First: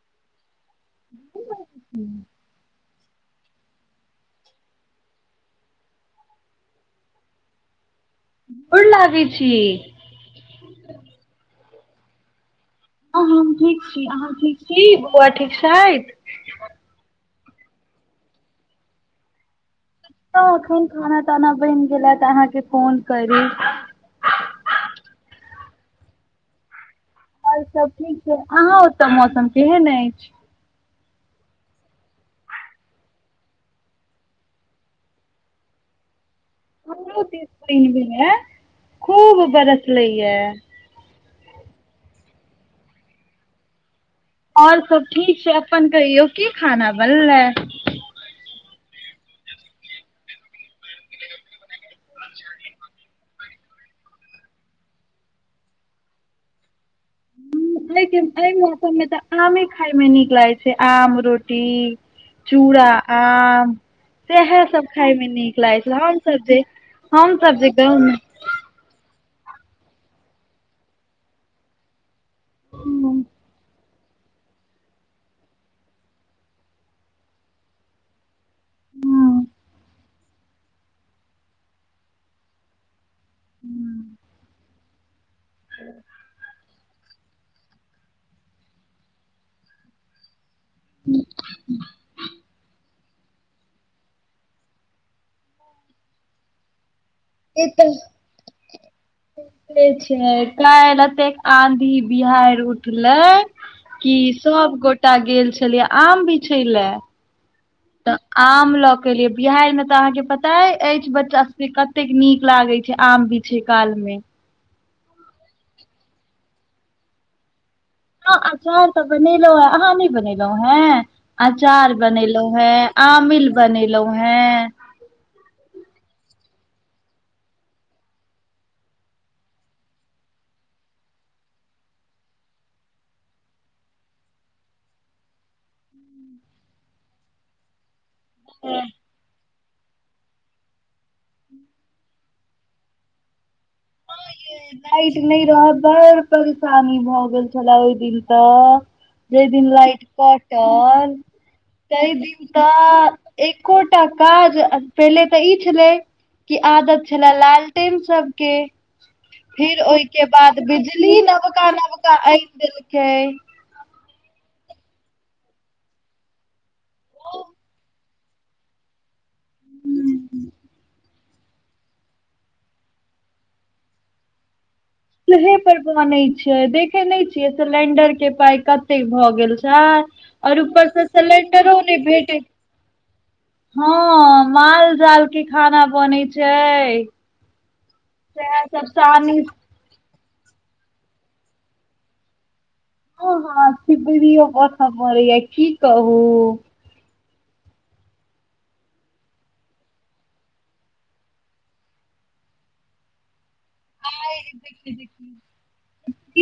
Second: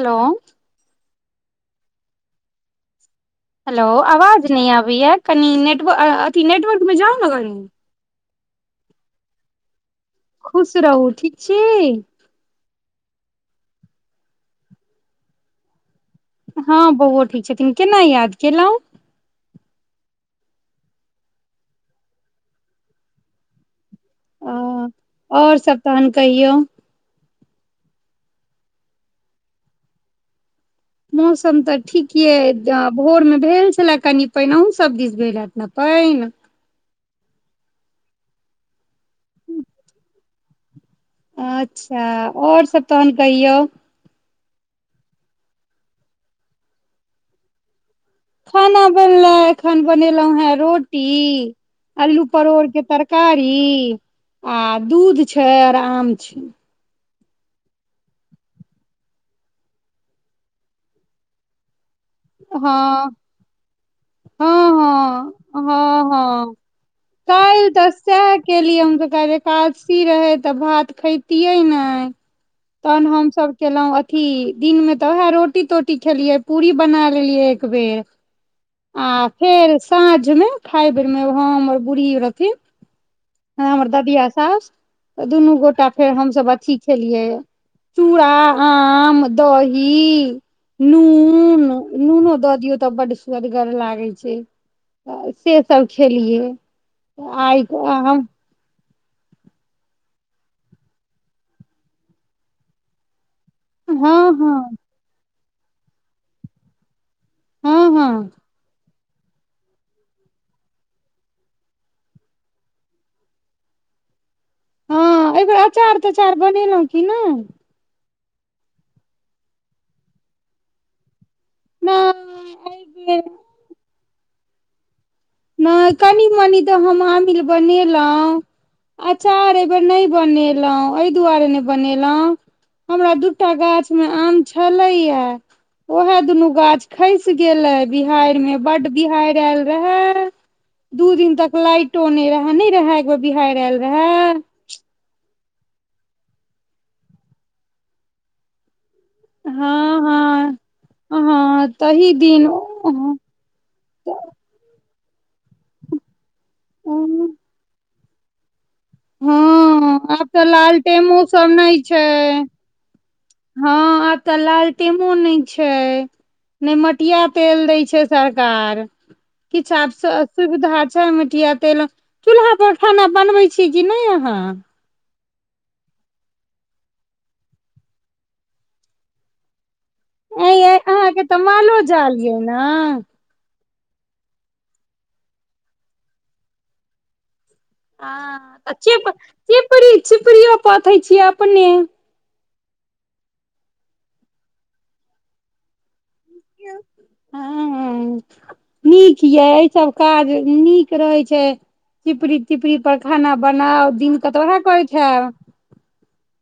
हलो ब हेलौ आवाज नहि आबैए कनि नेटवर्क अथी नेटवर्कमे जाउ ने बहींन गोड़ लागि छी खुश रहू ठीक छी हँ हम ठीक छी अहाँ ठीक छी बौआ ठीक छथि हँ बौओ ठीक छथिन केना याद केलहुँ तऽ एखन खाना ताना बनि गेला तऽ अहाँके फोन करी आओर सब तहन कहियौ आओर सब ठीक छै अहाँ ओतय मौसम केहन अछि मौसम तऽ ठीक ये भोरमे भेल छलए कनि पानि अहुं सभ दिस भेल हएत न पानि नइन हमरो दिस नहि भेलयै खूब बरसलै या अच्छा आओर सब तहन कहियौ आओर सब ठीक छै अपन कहियौ की खाना बनलै खाना बनलै एखन बनेलौहुं हें रोटी अल्लू परोड़ के तर कारी आ दूध छै आओर आम छै एहि एहि मौसममे तऽ आमे खाायमे नीक लागै छै आम रोटी चूड़ा हँ आम हँ सएह सब खायमे नीक लागैत छल हमसभ जे हमसब काइल जे तऽ गाँव मे सेएह केलीये हम त काइल एकादसी रहे तऽ भात खेैतियै नइ तहन हमसब केलहुं की दिनमे तऽ वएह रोटी तोटी खेलियै पूरी बना लेलियै एक बेेर आ फेर साँझमे खाय बेरमे हम आर बुढ़ी रहथिन हमर ददिया साउस त दुनू गोटा फेर हमसब अथी खेलियै चूड़ा आम दही नून नूनो दऽ दियौ तऽ बड्ड स्वादगर लागइ छै सेसभ खेलियै आइ हम तै छै काल एतेक आँधी बिहारि उठलै कि हँ हँ सब गोटा गेल छलयै आम बीछै लए हँ तऽ हँ आम लक केलिये बिहाइरमे तऽ अहाँ के पताए अछि बच्चा सब के कते नीक लागे छै आम बीछै कालमे [inaudible] हँ अइ बेेर अचार तचार बनेलहुँ की नहि हँ अचार तऽ बनेलउ हं अहाँ नइ बनेलउ हैं अचार बनेलउ नहि एहि हें बेर आमिल बनेलउ हें नइ कनी मनी तऽ हम आमिल बनेलउ अचार अइ बेेर नइ बनेलउ अइ दुआरे नइ बनेलउ हमरा दू टा गाछमे आम छलइया ओएहे दुनू गाछ खसि गेले बिहारिमे बड्ड बिहारि आयल रहय दू दिन तक लाइटो नइ रहै नइ रहै एक बेर बिहारि आयल रेहा नइ रह बड़ परेशानी भऽ गेल छला ओहि दिन तऽ जय दिन हँ लाइट हँ कटल हँ तइ तही दिन त एकोटा हँ काज पहिले तऽ ई छले कि आदत छला लालटेन सबके फिर ओइके आब तऽ बाद बिजली लालटेमो सब नबका नहि छै नबका आइन देल हँ आब तऽ लाल टेमो नइ छइ ने मटियातेल दइ छै सरकार किछ आब स सुविधा छै मटिया तेलक चूल्हा पर खाना बनबइ छी कि नइ अहाँ हँ चुलहे पर बनै छय देखइ नइ छियै सिलेंडर के पाय कतेक भऽ गेल नहि ऐ और उपरसँ अहाँके तऽ सिलेंडरो मालो नइ जाल ये भेटे ने हँ माल जाल के खाना बनइ छइ अ चेप चेपरी चिपरी पथइ छियै अपने हँ हँ चिपरीयो पथ' परइया की कहू हँ नीक यै ऐ सब काज नीक रहै छै चिपरी तिपरी पर खाना बनाउ दिन क तऽ वैह करैत हैब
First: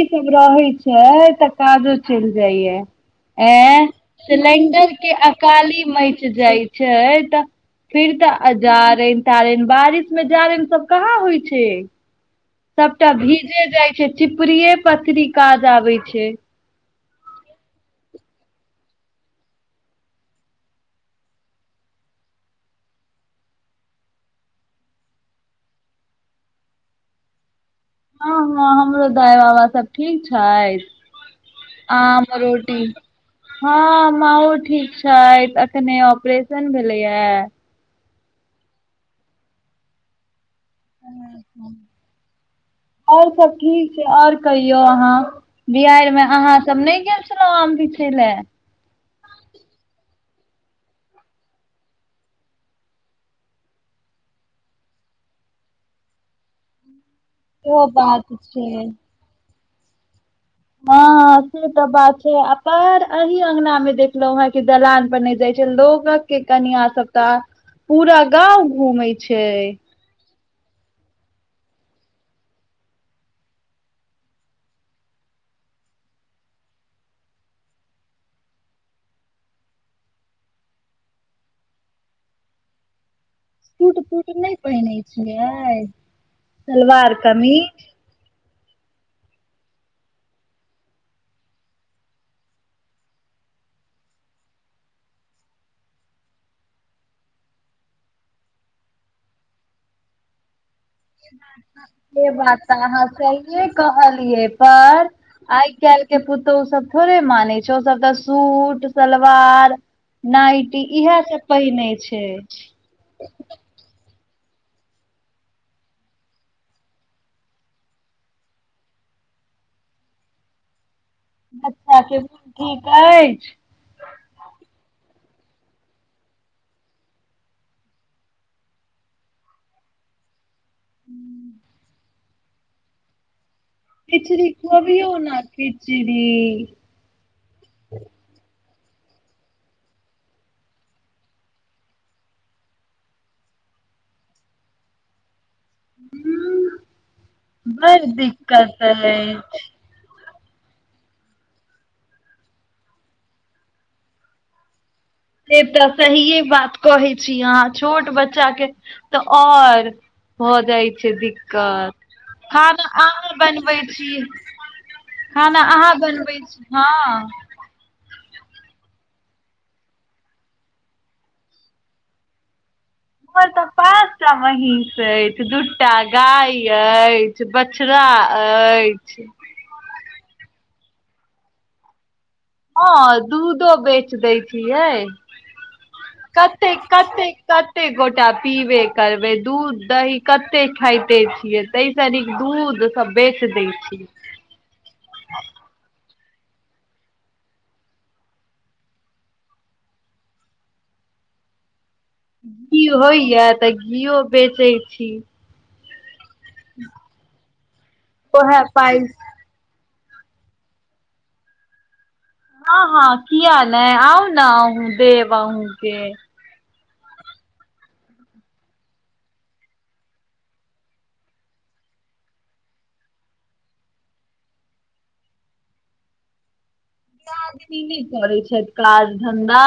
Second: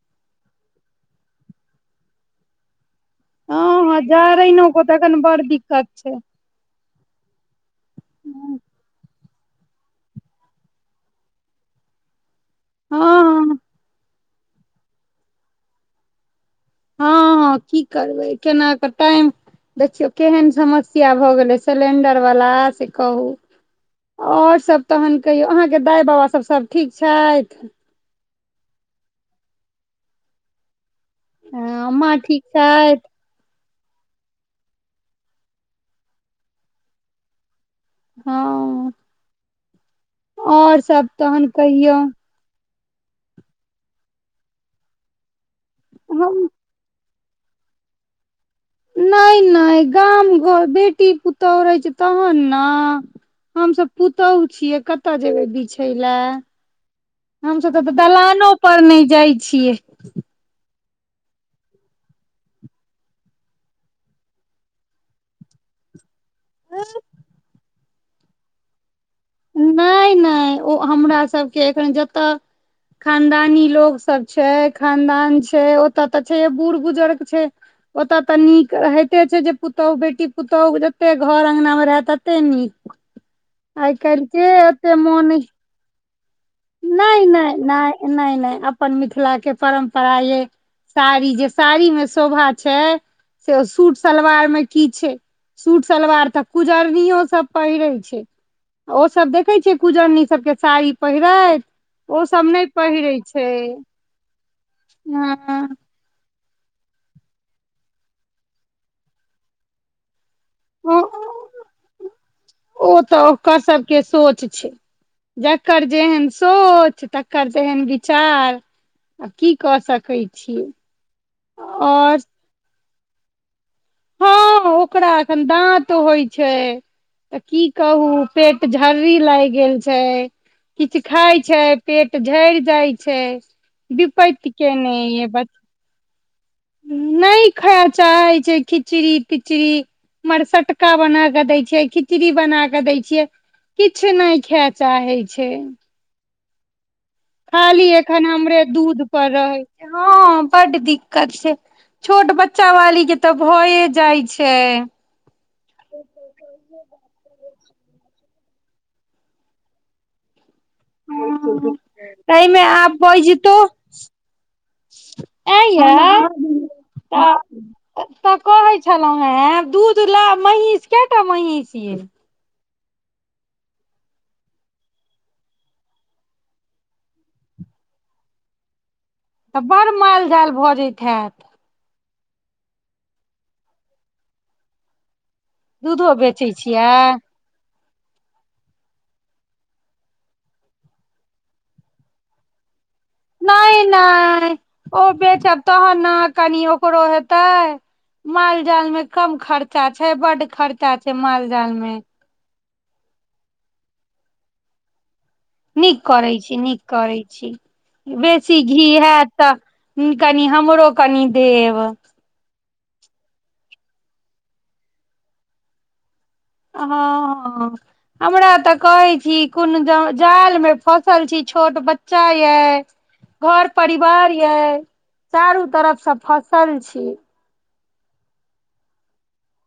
इसभ रहैय छइ तऽ काजो चलि जाइया हँ ऐं हँ जरैनो सिलेणडर तऽ के एखन बड़ अकाली दिक्कत छै मचि जाइ छै तऽ फिर तऽ हँ जारनि तारनि बारिशमे जारनि सब कहाँ होइ छै सभटा हँ भीजे जाइ छै चिपरीए पथरी काज आबै छै हँ हँ की करबै केना कऽ टाइम देखियौ केहन समस्या भऽ गेलै सिलेंडर बला से कहू आओर सभ तहन कहियौ अहाँके दाइ बाबासभ सभ ठीक छथि हँ हँ हमरो दाइ बाबा सब ठीक छथि अ माँ आम ठीक रोटी छथि हँ माँओ ठीक छाइथ अखने ऑपरेशन भेलैया हँ आओर सब तहन कहियौ आओर सब ठीक छै आओर कहियौ अहाँ बिहारिमे हम अहाँ सब नहि गेल आम बीछय लै नहि नहि गाम घर बेटी पुतोहु रहै छै तहन न हमसभ पुतहु छियै कतऽ जेबै बिछय लए हमसभ तऽ सेहो तऽ बात छै दलानोपर नहि जाइ छियै हं से त' बात छै आ पहर अही अंगनामे देखलों हं कि दलान पर नहि जाय छै लोगक के कनियां सब त पूरा गाँव घुमेै छै नहि नहि ओ हमरा सभके एखन जतह खानदानी लोग सब छै खानदान छै ओतऽ तऽ छैे बूढ़े बुजुर्ग छै ओतय तऽ नीक होते छै जे पुतोहु बेटी पुतोहू जते घर अंगनामे रहय तते नीक [inaudible] काल्हि सूट के नहि एते पहिने मोन छै आय नहि नहि नहि नहि नहि अपन मिथिला के परम्परा ये साड़ी जे साड़ी मे शोभा छै से सूट सलवार मे की छै सूट सलवार तऽ कुजरनियो सब पहिरै छै ओसभ देखैत छियै कुजरनी सभके साड़ि पहिरैत ओ सेे सब बात नहि तऽ अहाँ पहिरै छै सहिेये कहलियै पर हँ आइ काल्हि के पु तऽ ओ सब थोड़े मानै छै ओसभ तऽ सूट सलवार नाइटी ओ इह सब पहि नहि छै ओ तऽ ओकर सबके सोच जकर जेहन सोच तकर जेहन विचार आ की कऽ सकैत छियै बच्चा के और मुन ठीक अछि हं ओकरा एखन दाँत होइ छै तऽ की कहू पेट झर्री लागि गेल छै किछु खााय छै पेट झैड़ जाइ छै खिचड़ी विपत्ति केने खुअबियौ ये न ब खिचड़ी नहि खााय चाहै छै खिचड़ी पिचड़ी मर सटका बना क दै छियै खिचड़ी बना क दै छियै किछु नहि खाय चाहै छै खाली बड़ एखन हमरे दिक्कत दूध अछि पर रहै हँ बड दिक्कत छै छोट बच्चा वाली के तऽ भए जाइ छै से तऽ सहिए बात कहै छी अहाँ छोट बच्चा के तऽ आ और भ जाइ छै दिक्कत एहिमे खाना आब आ बनबै छी अ खाना यै अहाँ बनबै छी हँ तऽ कहै छलहुँ हेँ दूध ला महींष कटा महींष य उपर त्पा पाँच टा महींष अछि दूटा गाय अछि बछड़ा अछि तऽ बड़ मालजाल भऽ जैत हैत हँ दूधो बेच दै छियै दूधो बेचै कतेक छियै कतेक कत कतेक गोटा पीबे करबै दूध दही कतेक खाइते छियै ताहिसँ नीक दूध सब बेच दै नहि छियै नहि ओ बेचब तहन ने कनि ओकरो हेतै माल जाल में कम खर्चा छै बड्ड खर्चा छै माल जाल में घी होइया तऽ घीओ बेचै छी नीक करैत छी नीक करैत छी बेसी ओएह घी पाइ हयत तऽ कनि हमरो कनि देब हँ हँ किया नै हाल है आउ ने अहँ देब अहूँके हँ हँ हमरा तऽ कहै छी कोनो जाल मे फसल छी छो छोट बच्चा य घर परिवार ये चारू तरफसँ फसल छी दिदि नहि करै छथि काज धंधा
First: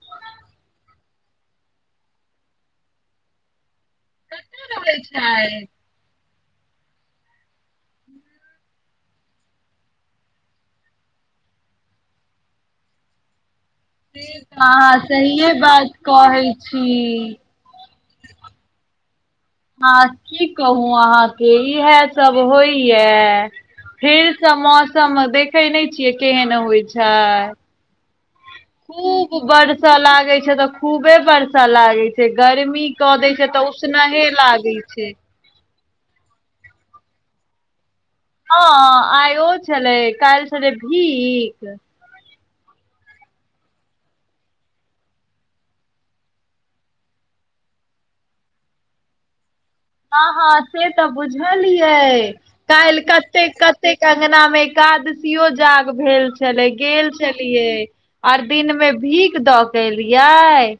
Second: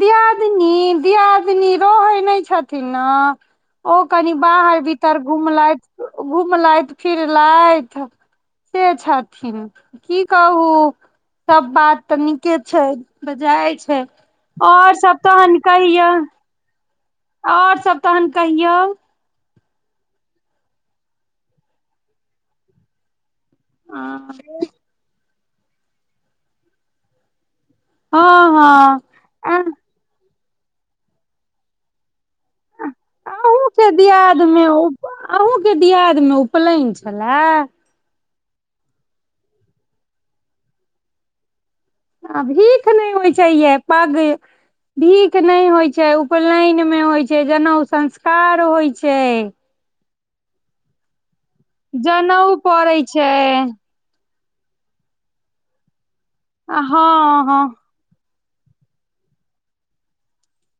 दियादिनी दियादिनी रहै नहि छथिन ने ओ कनि कतऽ बाहर रहै भीतर छथि घुमलथि घुमलथि फिरलथि से छथिन की कहू सब बात तऽ नीके छै बेजाय अछि से त अहाँ सहिए बात कहियौ कहै छी और सब तहन कहियौ हँ की कहू अहाँके इहे सब होइय फेरसँ मौसम देखै नहि छियै केहन होइ छै हँ हँ खूब आ बर्षा लागै छै तऽ खूबे बर्षा लागै छै से गर्मी कऽ दै छै तऽ अहूँ के उसनहे दियाद मे लागै छै अहूँ के दियाद मे उपनयन छलए हँ आइ ओ छलै काल्हि छलै भीख आ भीख नहि होइ छै ये पाग भीख नहि होइ छै उपनयनमे होइ छै जनउ संस्कार होइ छै हँ हँ से तऽ बुझलियै जनउ काल्हि पड़ै छै कतेक कतेक अंगना मे एकादशियो जाग भेल छलै हँ गेल हँ छलियै आर दिन में भीख दऽ के एलियै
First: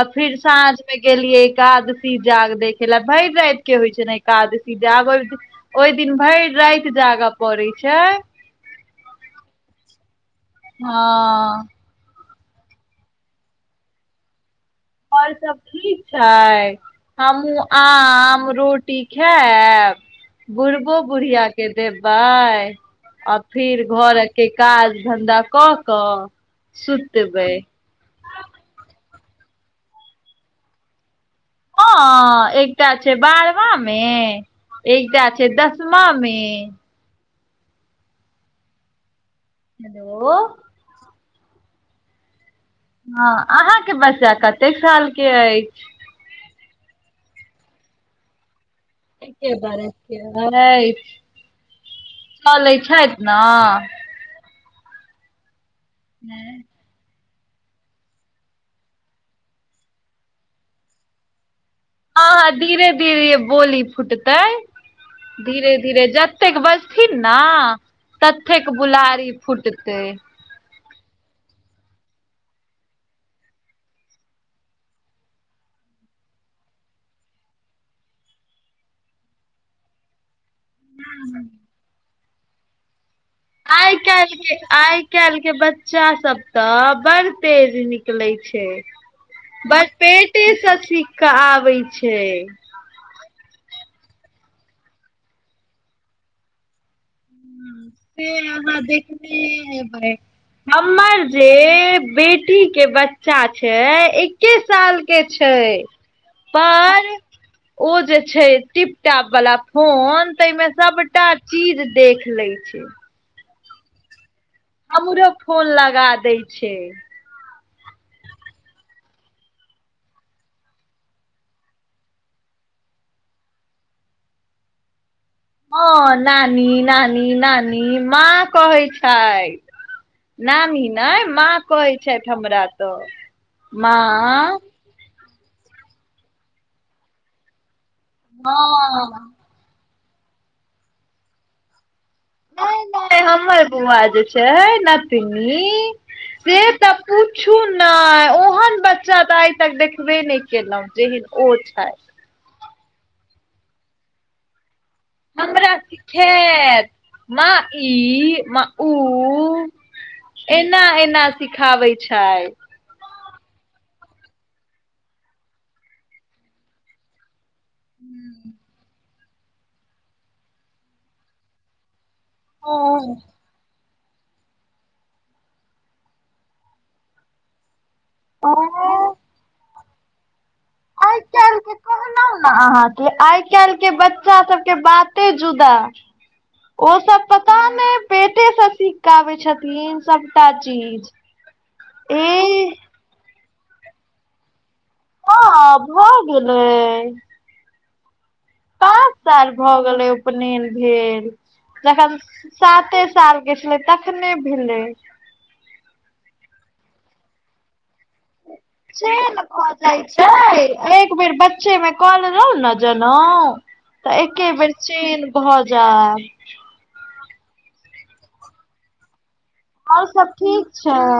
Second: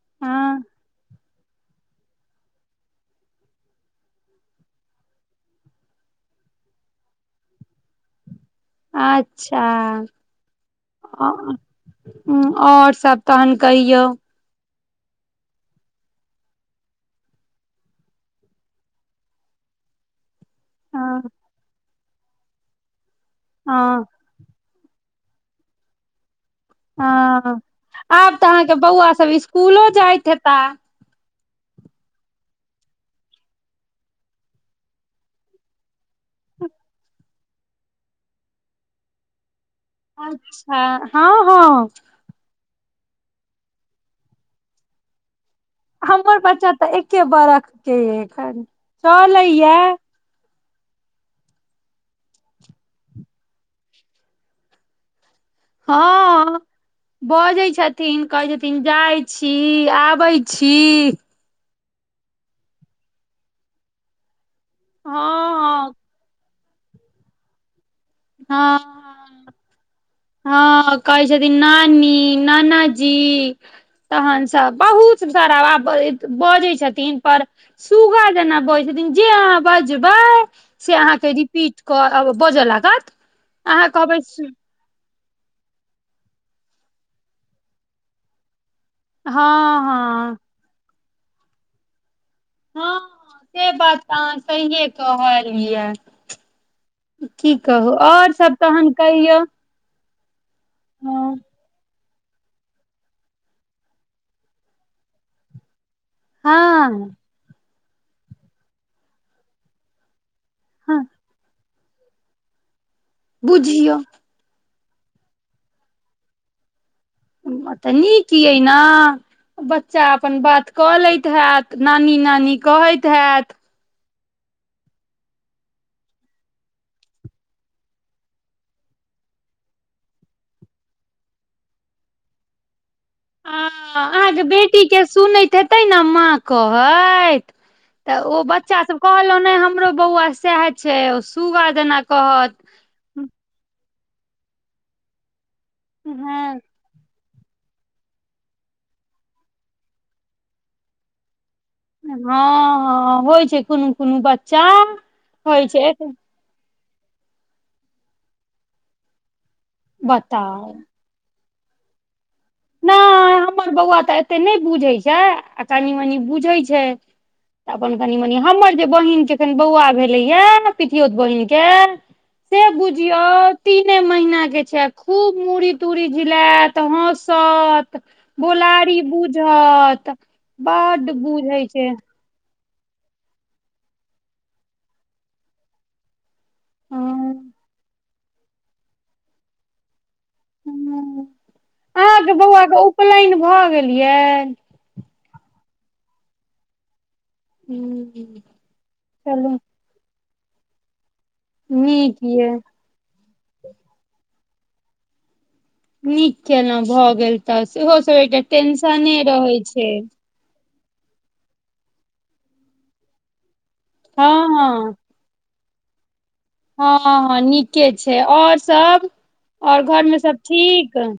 आ फिर हँ साँझ मे गेलियै एकादशी जाग देख लए भै राति के होइ छै ने एकादशी जाग ओहि दिन भरि राति जाग पड़ै छै अच्छा हँ आओर सब तहन कहियौ आओर सब ठीक छै हमूँ आम रोटी खायब बुढ़बो हँ बुढ़िया के देबै आ फिर हँ घर एक काज धन्धा कऽ कऽ हँ सुतबै आब तऽ अहाँके बौआ सभ इसकुलो जाइत हेता ह एकटा छै बारवामे एकटा छै दसमा मे हेलो अच्छा हँ हँ हँ अहाँके बच्चा कतेक साल के अछि हमर बच्चा तऽ एके बरखके य एखन एके चलइ य बरख के चलै छथि न हँ बजै छथिन कहै छथिन जाइ छी आबै छी आ धीरे धीरे बोली फुटतै धीरे हँ धीरे जत जतेक बजथिन ने ततेक बुलारी हँ फूटतै कह छथि नानी नाना जी तहन सब बहुत शराबा बजै छथिन पर सूग्गा जेना बजै जे अहाँ बजबै से अहाँके रिपीट कर बजऽ लागत अहाँ आइ कहबै काल्हि के आय आ काल्हि के बच्चा सब तऽ बड़ तेज निकले छै हँ बस हँ पेटेसँ सीख कऽ आबै छै हँ से बात तऽ अहाँ सहिए कहलिय क कहू से आओर सब अहाँ तहन देखने कहियौ हेबै हमर हँ जे बेटी के बच्चा छै एक्के साल के छै पर हँ ओ जे छै टिपटटाप वालला फोन तमे हँ सबटा चीज देख ले छै बुझियौ हमरो फोन लगा दै छै म तऽ नीक अैना बच्चा अपन बात कऽ लैत हैत नानी नानी कहैत हैत हँ नानी नानी नानी माँ कहै छैथ नानी ही ने माँ कहै छथि हमरा तऽ ह अहाँके माँ बेटी के सुनैत एतै ने माँ कहैत तऽ ओ बच्चा सब हँ कहलो हम हमरो बौआ सएह छै ओ सूगा जेना कहत नहि नहि हमर बौआ जे छै नथिनी से हँ त पुछु ने ओहन बच्चा तऽ आइ तक देखबे नहि केलहु जेहन ओ छै हँ होइ छै कोनो कोनो बच्चा होइ हमरा छै सिखेत माँ ई माँ उ बताउ एना एना सिखाबै छै नहि हमर बौआ तऽ एते नहि बुझै छै आ कनी मनी बुझै छै तऽ अपन कनि मनि हमर जे बहिनके कनि बौआ भेलैए पितियोत बहिनके से बुझियौ तीने महीना के छै खूब मूड़ी तूरी झिलयत ह तत बोलारी बुझत बड् बूजहइ छै अ आहा काल्हि के बच्चा सबके बाते जुदा ओ सब हँ पता नहि पेटेसँ सीखकेऽ आबै छथिन सबटा चीज हँ। ए चलियै हँ भए गेलै हूँ पाँच साल भऽ गेलै उपनयन भेल जखन नीक ये साते साल के छलै तखने भेलै नीक केेल भऽ गेल तऽ सेहो सब से टेंशने रहै लख छै जाइ छै एक बेर बच्चे मे कल रहउ ने जनउ तऽ हँ एके बेर हँ चेन भऽ जा जा हँ हँ नीके छै आ और सब आओर घरमे सब ठीक